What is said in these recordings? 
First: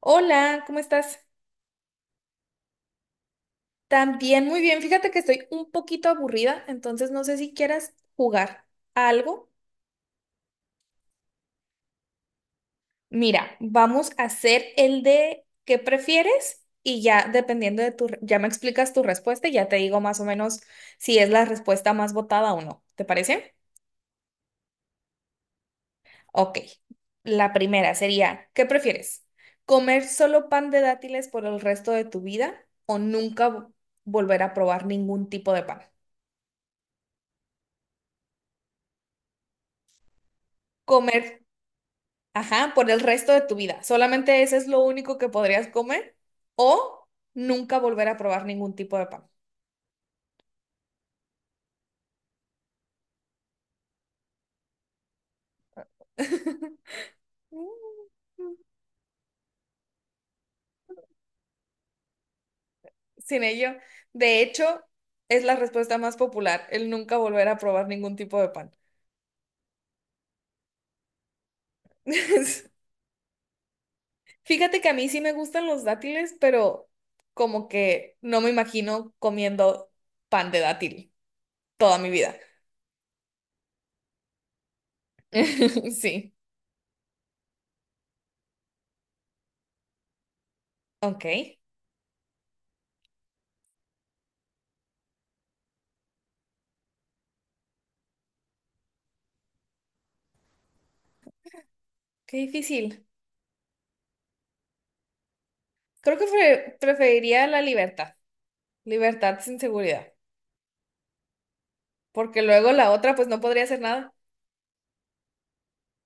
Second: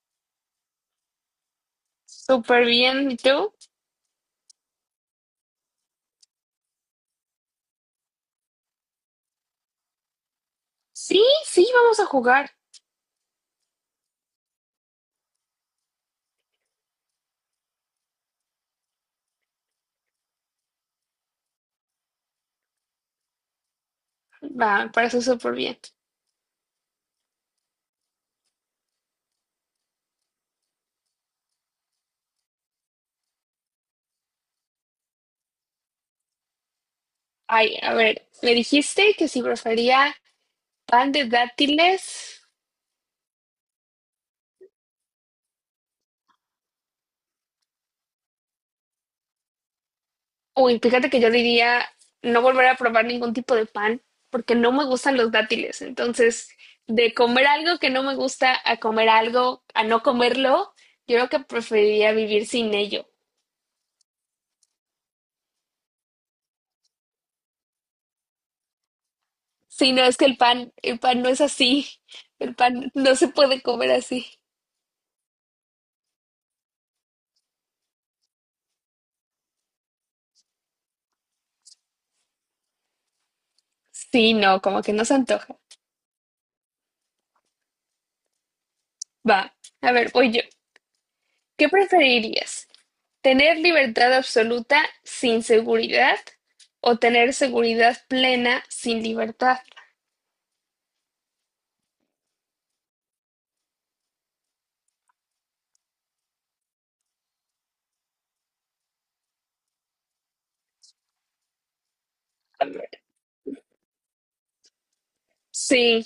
Hola, ¿cómo estás? Súper bien, ¿y tú? También muy bien. Fíjate que estoy un poquito aburrida, entonces no sé si quieras jugar a algo. Sí, sí, vamos a jugar. Mira, vamos a hacer el de qué prefieres y ya dependiendo de ya me explicas tu respuesta y ya te digo más o menos si es la respuesta más votada o no. ¿Te parece? Va, para eso súper bien. Ok. La primera sería, ¿qué prefieres? ¿Comer solo pan de dátiles por el resto de tu vida o nunca volver a probar ningún tipo de pan? Ay, a ver, me dijiste que si prefería pan de ¿Comer? dátiles. Ajá, por el resto de tu vida. Solamente ese es lo único que podrías comer o nunca volver a probar ningún tipo de pan. Uy, fíjate que yo diría no volver a probar ningún tipo de pan porque no me gustan los dátiles. Entonces, de comer algo que no me gusta a comer algo, a no comerlo, yo creo que preferiría vivir sin ello. Sin ello, de hecho, es la respuesta más popular, el nunca volver a probar ningún tipo de pan. Si no, es que el pan no es así. El pan no se puede comer así. Fíjate que a mí sí me gustan los dátiles, pero como que no me imagino comiendo pan de dátil toda mi vida. Sí, no, como que no se antoja. Sí, Va, a ver, voy yo. ok. ¿Qué preferirías? ¿Tener libertad absoluta sin seguridad o tener seguridad plena sin libertad? Qué difícil. Creo que preferiría la libertad. Libertad sin seguridad. Porque A luego ver. la otra, pues no podría hacer nada. Sí,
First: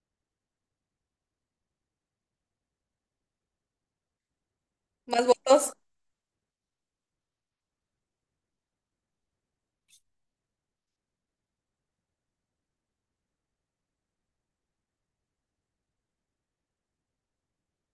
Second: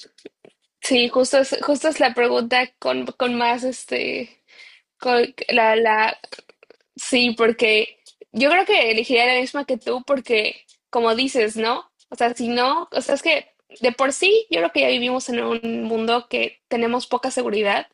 sí, justo es la pregunta con más Más con votos. Sí, porque yo creo que elegiría la misma que tú porque, como dices, ¿no? O sea, si no, o sea, es que de por sí yo creo que ya vivimos en un mundo que tenemos poca seguridad.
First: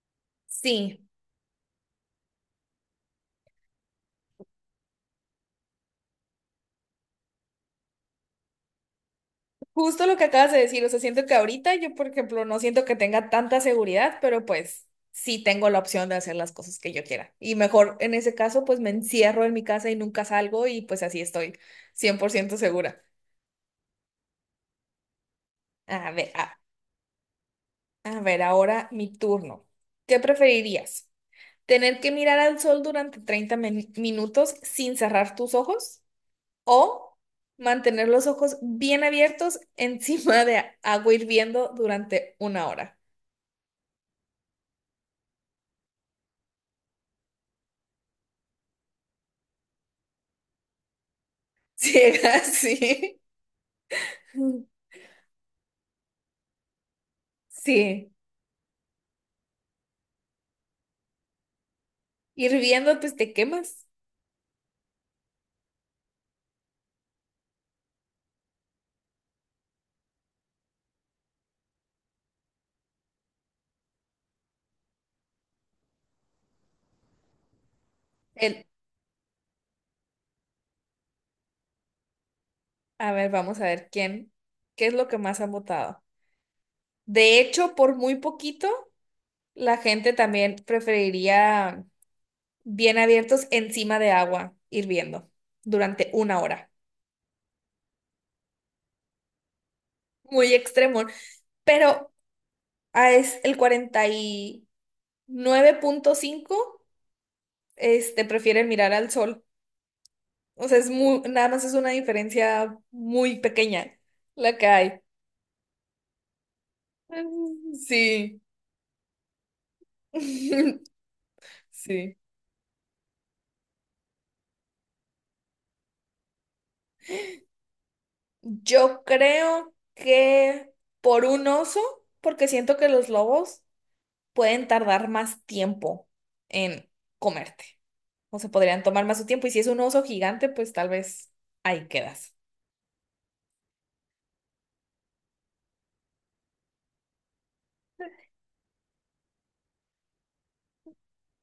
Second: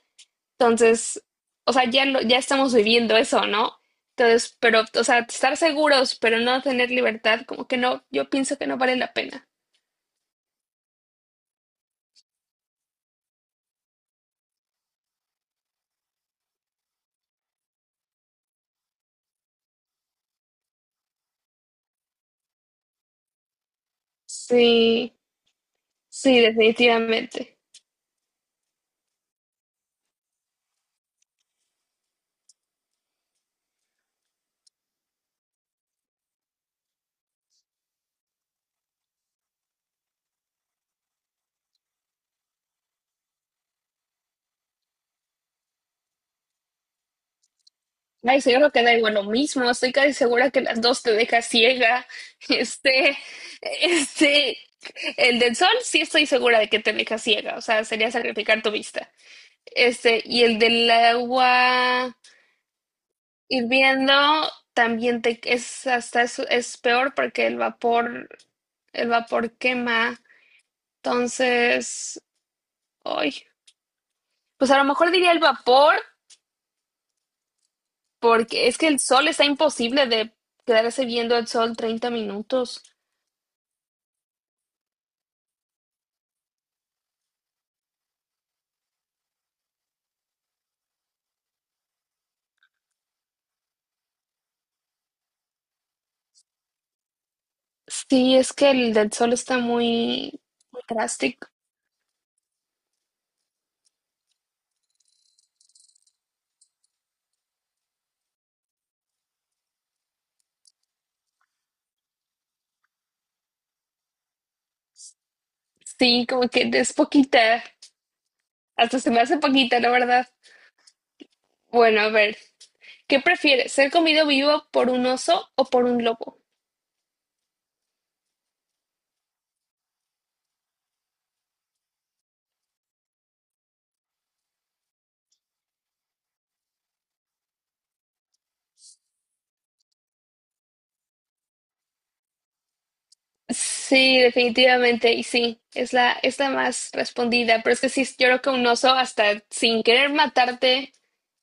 Sí. Entonces, o sea, ya estamos viviendo eso, ¿no? Entonces, pero, o sea, estar seguros, pero no tener libertad, como que no, yo pienso que no vale la pena. Justo lo que acabas de decir. O sea, siento que ahorita yo, por ejemplo, no siento que tenga tanta seguridad, pero pues sí tengo la opción de hacer las cosas que yo quiera. Y mejor en ese caso, pues me encierro en mi casa y nunca salgo y pues así estoy 100% segura. Sí, A ver, sí, a, definitivamente. a ver, ahora mi turno. ¿Qué preferirías? ¿Tener que mirar al sol durante 30 minutos sin cerrar tus ojos? O mantener los ojos bien abiertos encima de agua hirviendo durante 1 hora. Ay, sí, yo creo que da igual lo mismo, estoy casi segura que las dos te deja ciega. Ciega, Este, sí. este, el del sol sí estoy segura de que te deja ciega, o sea, sería Sí. sacrificar tu vista. Este, y el del agua, Hirviendo, pues te quemas. hirviendo también te, es hasta es peor porque el vapor quema. Entonces, ay, pues a lo mejor diría el vapor, El, porque es que el sol está imposible de quedarse viendo el sol 30 minutos. a ver, vamos a ver quién, qué es lo que más han votado. De hecho, por muy poquito, la gente también preferiría bien abiertos encima de agua hirviendo durante una hora. Sí, es que el del sol está muy, Muy muy extremo. drástico. Pero ah, es el 49,5 este, prefieren mirar al sol. O sea, es muy, nada más es una diferencia muy pequeña la que hay. Sí, como que es poquita. Mm, sí, Hasta se me hace poquita, la verdad. Bueno, a sí. ver, ¿qué prefieres? ¿Ser comido vivo por un oso o por un lobo? Yo creo que por un oso, porque siento que los lobos pueden tardar más tiempo en comerte. O se podrían tomar más su tiempo. Y si es un oso gigante, pues tal vez ahí quedas. Sí, definitivamente, y sí, es la más respondida, pero es que sí, yo creo que un oso hasta sin querer matarte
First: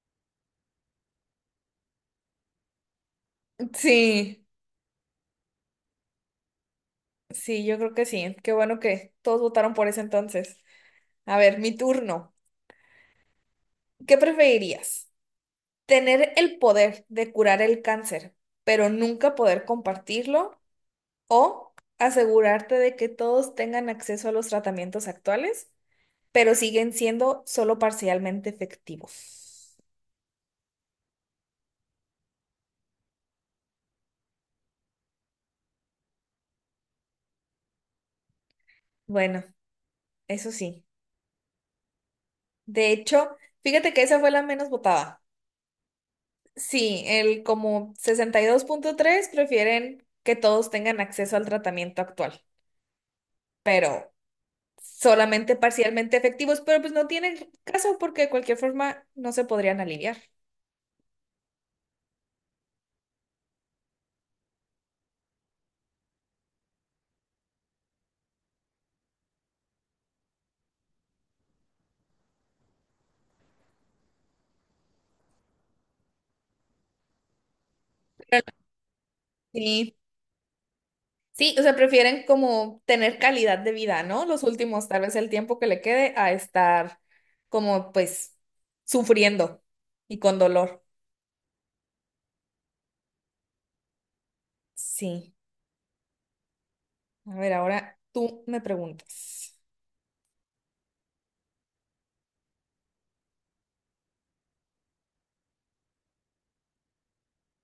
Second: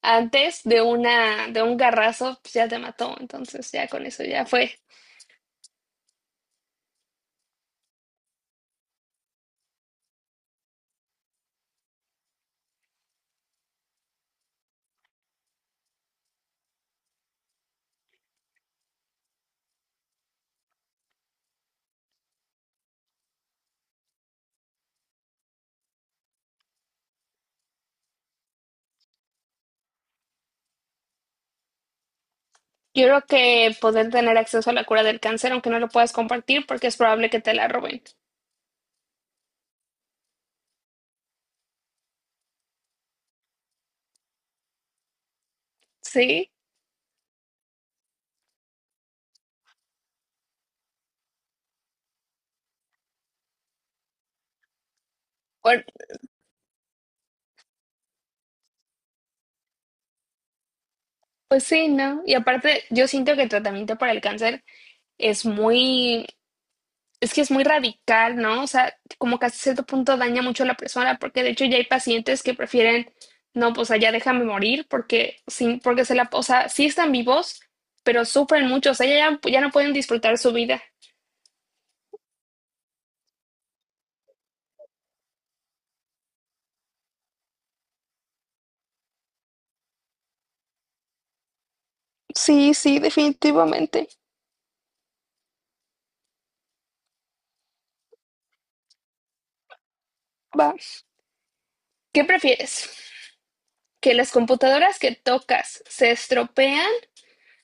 antes de de un garrazo, pues ya te mató, entonces ya con eso Sí, ya fue. sí, yo creo que sí. Qué bueno que todos votaron por eso entonces. A ver, mi turno. ¿Qué preferirías? ¿Tener el poder de curar el cáncer, pero nunca poder compartirlo? ¿O asegurarte de que todos tengan acceso a los tratamientos actuales, pero siguen siendo solo parcialmente efectivos? Yo creo que poder tener acceso a la cura del cáncer, aunque no lo puedas compartir, porque es probable que te la roben. Bueno, eso sí. De hecho, fíjate que esa fue la menos votada. Sí, Sí, el como 62,3 prefieren que todos tengan acceso al tratamiento actual, pero solamente bueno, parcialmente efectivos, pero pues no tiene caso porque de cualquier forma no se podrían alinear. pues sí, ¿no? Y aparte, yo siento que el tratamiento para el cáncer es muy, es que es muy radical, ¿no? O sea, como que hasta cierto punto daña mucho a la persona, porque de hecho ya hay pacientes que prefieren, no, pues allá déjame morir, porque sin, porque se la, o sea, sí están vivos, pero Pero sufren mucho, o sea, ya no pueden sí, disfrutar su vida. sí, o sea, prefieren como tener calidad de vida, ¿no? Los últimos, tal vez el tiempo que le quede a estar como pues sufriendo y con dolor. Sí, sí, definitivamente. Sí, a ver, ahora tú me preguntas. Va. ¿Qué prefieres? ¿Que las computadoras que tocas se estropean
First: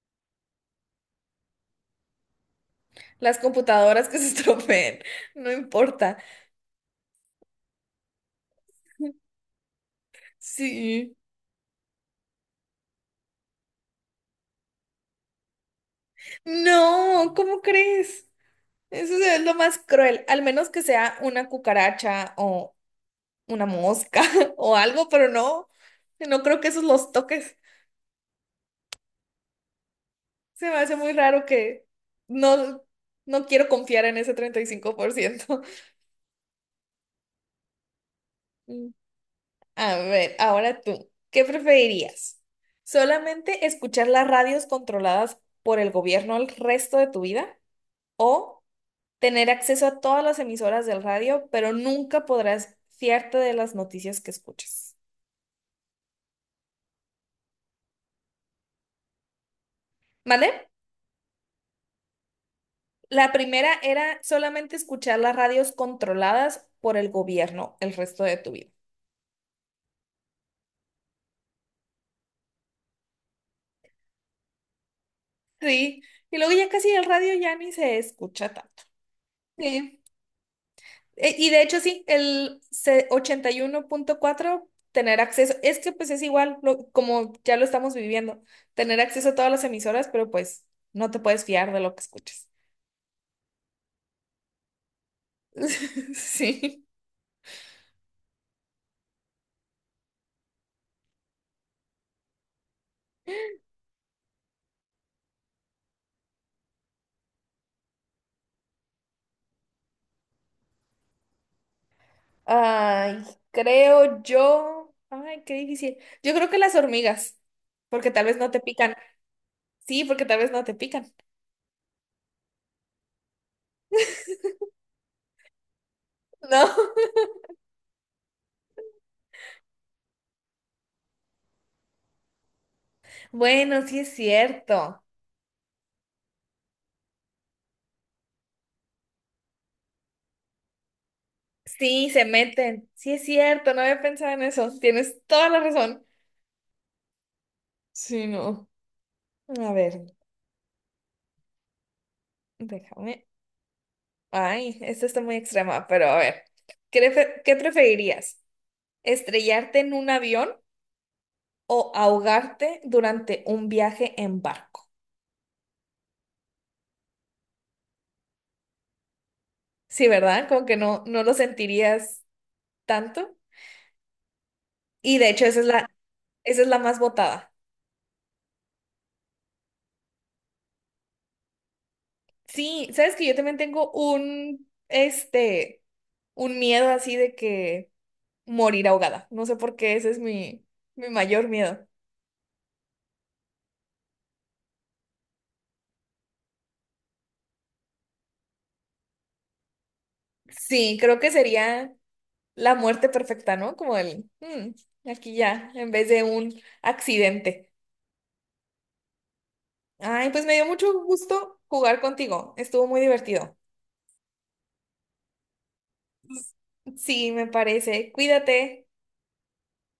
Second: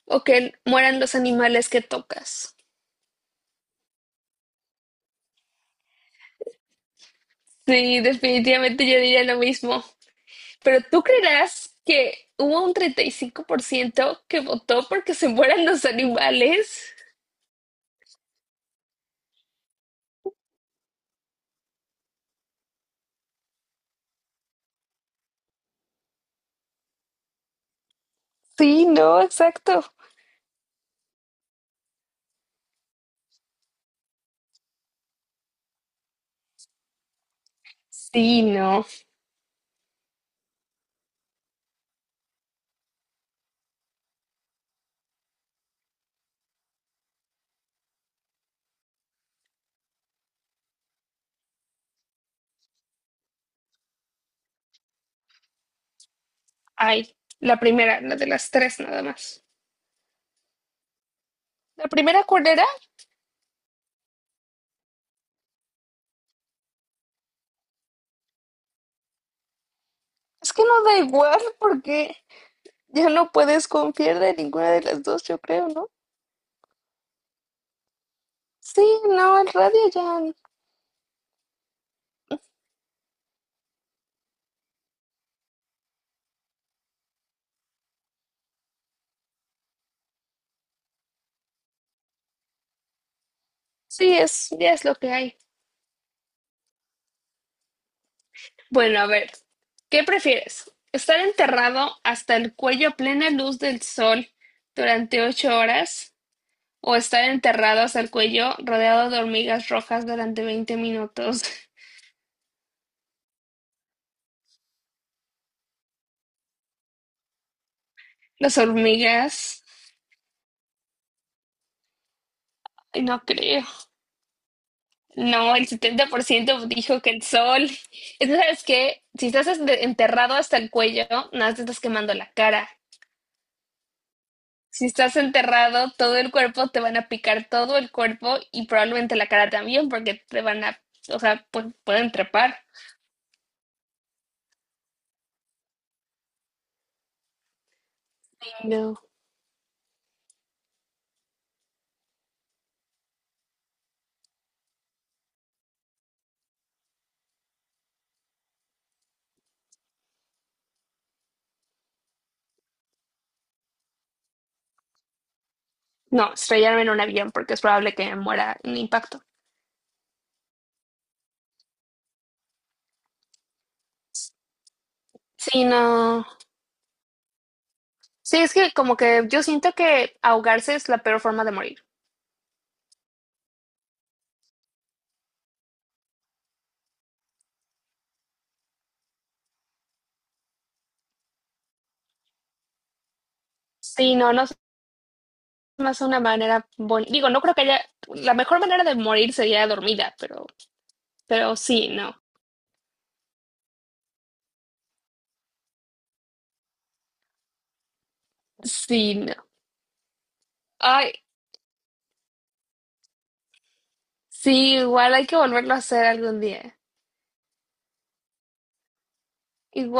o que mueran los animales que tocas? Las computadoras que se estropeen, no importa. Sí, definitivamente yo diría lo mismo. Pero tú Sí. creerás que hubo un 35 por ciento que votó porque se mueran los animales. No, ¿cómo crees? Eso es lo más cruel, al menos que sea una cucaracha o una mosca o algo, pero no, no creo que esos los toques. Sí, no, exacto. Se me hace muy raro que no, no quiero confiar en ese 35%. Sí, no. Mm. A ver, ahora tú, ¿qué preferirías? ¿Solamente escuchar las radios controladas por el gobierno el resto de tu vida? ¿O tener acceso a todas las emisoras del radio, pero nunca podrás fiarte de las noticias que escuches? Ay, la primera, la de las tres nada más. ¿Vale? La primera, ¿cuál era? La primera era solamente escuchar las radios controladas por el gobierno el resto de tu vida. Es que no da igual porque ya no puedes confiar de ninguna de las dos, yo creo, ¿no? Sí, y luego ya casi el radio ya ni se escucha tanto. Sí, no, el radio Sí. ya. Y de hecho sí, el 81,4 tener acceso, es que pues es igual como ya lo estamos viviendo, tener acceso a todas las emisoras, pero pues no te puedes fiar de lo que escuches. Sí, es, ya es lo que hay. Sí. Bueno, a ver, ¿qué prefieres? ¿Estar enterrado hasta el cuello a plena luz del sol durante 8 horas o estar enterrado hasta el cuello rodeado de hormigas rojas durante 20 minutos? Ay, creo yo. Ay, qué difícil. Yo creo que las hormigas, porque tal vez no Las te pican. hormigas, Sí, porque tal vez no te pican. ay, no creo. No, el 70 por ciento No. dijo que el sol. Es que, ¿sabes qué? Si estás enterrado hasta el cuello, nada más te estás quemando la cara. Bueno, sí es Si cierto. estás enterrado, todo el cuerpo te van a picar todo el cuerpo y probablemente la cara también, porque te van a, o sea, Sí, pueden se trepar. meten. Sí es cierto, no había pensado en eso. Tienes toda la razón. Sí, no. No. A ver, déjame. Ay, esta está muy extrema, pero a ver. ¿Qué preferirías? ¿Estrellarte en un avión o ahogarte durante un viaje en barco? No, estrellarme en un avión porque es probable que me muera en impacto. Sí, ¿verdad? Como que no, no lo sentirías tanto. Y de hecho, esa Sí, es la, no. esa es la más votada. Sí, es que como que yo siento que ahogarse es la peor forma de morir. Sí, sabes que yo también tengo un, este, un miedo así de que morir ahogada. No sé por qué, ese es mi mayor miedo. Sí, no, no es más una manera bonita. Digo, no creo que haya. La mejor manera de morir sería dormida, Sí, creo que pero sí, sería no. la muerte perfecta, ¿no? Como el, "Mm, aquí ya, en vez de un accidente. Sí, no. Ay, pues me dio mucho Ay, gusto jugar contigo. Estuvo muy divertido. sí, igual hay que volverlo a hacer algún día. Sí, me parece. Cuídate. Igual.